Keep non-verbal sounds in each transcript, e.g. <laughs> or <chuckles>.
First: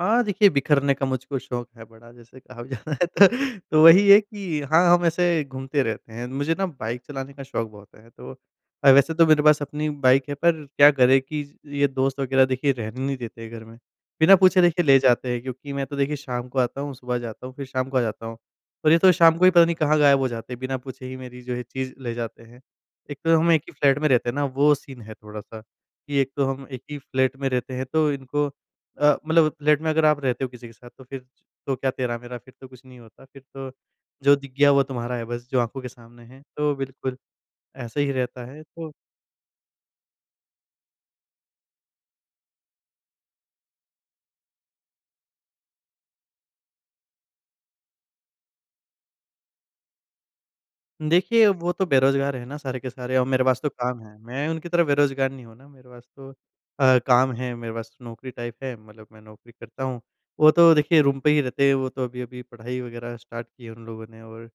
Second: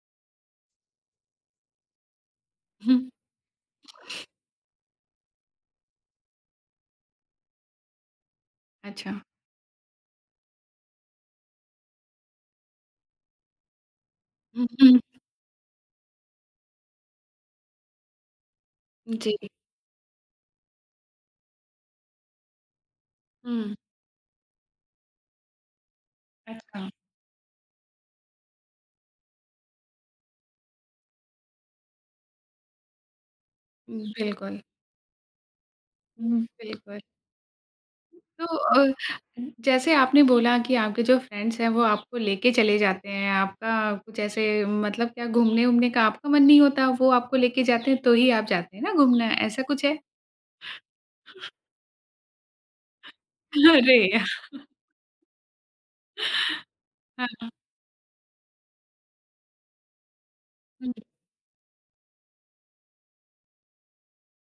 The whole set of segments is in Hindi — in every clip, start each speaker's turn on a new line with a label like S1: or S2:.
S1: हाँ देखिए, बिख़रने का मुझको शौक है बड़ा जैसे कहा भी
S2: हुँ।
S1: जाता है तो वही है कि हाँ, हम ऐसे घूमते रहते हैं। मुझे ना बाइक चलाने का शौक बहुत है। तो अ, वैसे
S2: अच्छा।
S1: तो मेरे पास अपनी बाइक है पर क्या करें कि ये दोस्त वग़ैरह देखिए रहने नहीं देते घर में। बिना पूछे
S2: हुँ,
S1: देखिए
S2: हुँ,
S1: ले
S2: हुँ।
S1: जाते हैं क्योंकि मैं तो देखिए शाम को आता हूँ, सुबह जाता हूँ फ़िर शाम को आ जाता हूँ। तो जैसे ये तो शाम
S2: जी।
S1: को ही पता नहीं कहाँ गायब हो जाते हैं बिना पूछे ही मेरी जो है चीज़ ले जाते हैं। एक तो हम एक ही
S2: हुँ।
S1: फ्लैट में रहते हैं ना वो सीन है थोड़ा-सा कि एक तो हम 1
S2: अच्छा।
S1: ही फ्लैट में रहते हैं तो इनको अ, मतलब फ्लैट में अगर आप रहते हो किसी के साथ तो फ़िर तो क्या तेरा-मेरा फ़िर तो कुछ नहीं होता। फ़िर तो
S2: हुँ,
S1: जो दिख
S2: बिल्कुल।
S1: गया वो तुम्हारा है बस जो आँखों के सामने है
S2: हुँ,
S1: तो
S2: बिल्कुल।
S1: बिल्कुल। ऐसे ही रहता
S2: तो
S1: है
S2: अ,
S1: तो।
S2: ज जैसे आपने बोला कि आपके जो फ्रेंड्स हैं वो आपको लेके चले जाते हैं। आपका कुछ ऐसे मतलब क्या घूमने-वूमने का आपका मन नहीं होता वो आपको लेके जाते हैं तो ही आप जाते हैं ना घूमने, ऐसा कुछ है?
S1: देखिए, वो तो बेरोजगार है ना सारे के सारे और अ, मेरे पास तो
S2: अरे
S1: काम है।
S2: या
S1: मैं उनकी तरह बेरोजगार नहीं हूँ ना मेरे पास तो अ,
S2: हाँ,
S1: काम
S2: हुँ।
S1: है, मेरे पास तो नौकरी टाइप है। मतलब मैं नौकरी करता हूँ। वो तो
S2: हुँ।
S1: देखिए रूम पे ही रहते हैं वो तो अभी-अभी पढ़ाई वग़ैरह स्टार्ट की है उन लोगों ने और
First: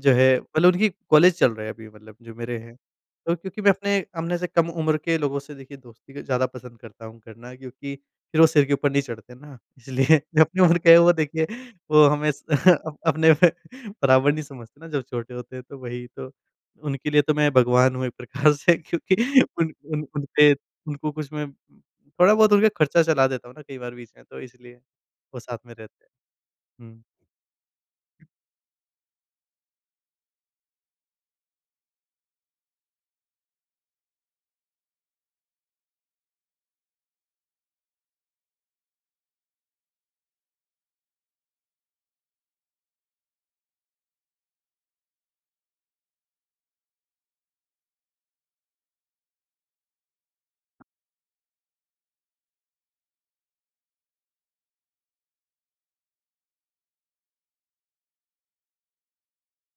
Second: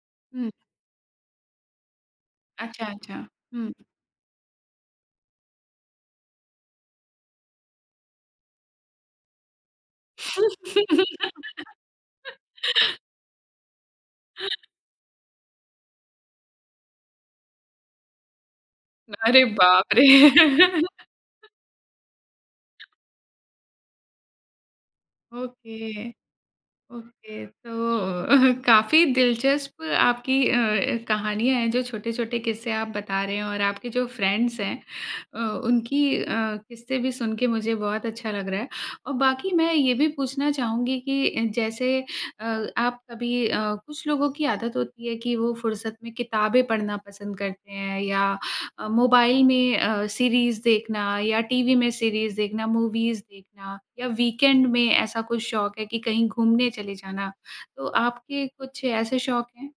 S1: जो है
S2: हुँ।
S1: मतलब उनकी कॉलेज चल रहा है अभी मतलब जो मेरे हैं।
S2: अच्छा, अच्छा
S1: तो क्योंकि मैं
S2: हुँ।
S1: अपने अपने से कम उम्र के लोगों से देखिए दोस्ती ज़्यादा पसंद करता हूँ करना क्योंकि फ़िर वो सिर के ऊपर नहीं चढ़ते ना इसलिए जो अपनी उम्र के वो देखिए वो हमें
S2: <laughs>
S1: अप अपने बराबर नहीं समझते ना जब छोटे होते हैं तो वही तो। उनके लिए तो मैं भगवान हूँ एक प्रकार से क्योंकि
S2: अरे
S1: उन
S2: बाप रे!
S1: उन उनपे उनको कुछ
S2: <laughs>
S1: मैं थोड़ा बहुत उनका ख़र्चा चला देता हूँ ना कई बार बीच में तो इसलिए वो साथ में रहते।
S2: ओके,
S1: हुँ।
S2: ओके तो <chuckles> काफ़ी दिलचस्प आपकी अ, कहानियाँ है जो छोटे-छोटे किस्से आप बता रहे हैं और आपके जो फ्रेंड्स हैं। अ, उनकी अ, किस्से भी सुन के मुझे बहुत अच्छा लग रहा है और बाकी मैं ये भी पूछना चाहूँगी कि अ, जैसे अ आप कभी अ, कुछ लोगों की आदत होती है कि वो फ़ुर्सत में किताबें पढ़ना पसंद करते हैं या अ, मोबाइल में अ, सीरीज़ देखना या टीवी में सीरीज़ देखना मूवीज़ देखना या वीकेंड में ऐसा कुछ शौक है कि कहीं घूमने चले जाना तो आपके कुछ ऐसे शौक हैं।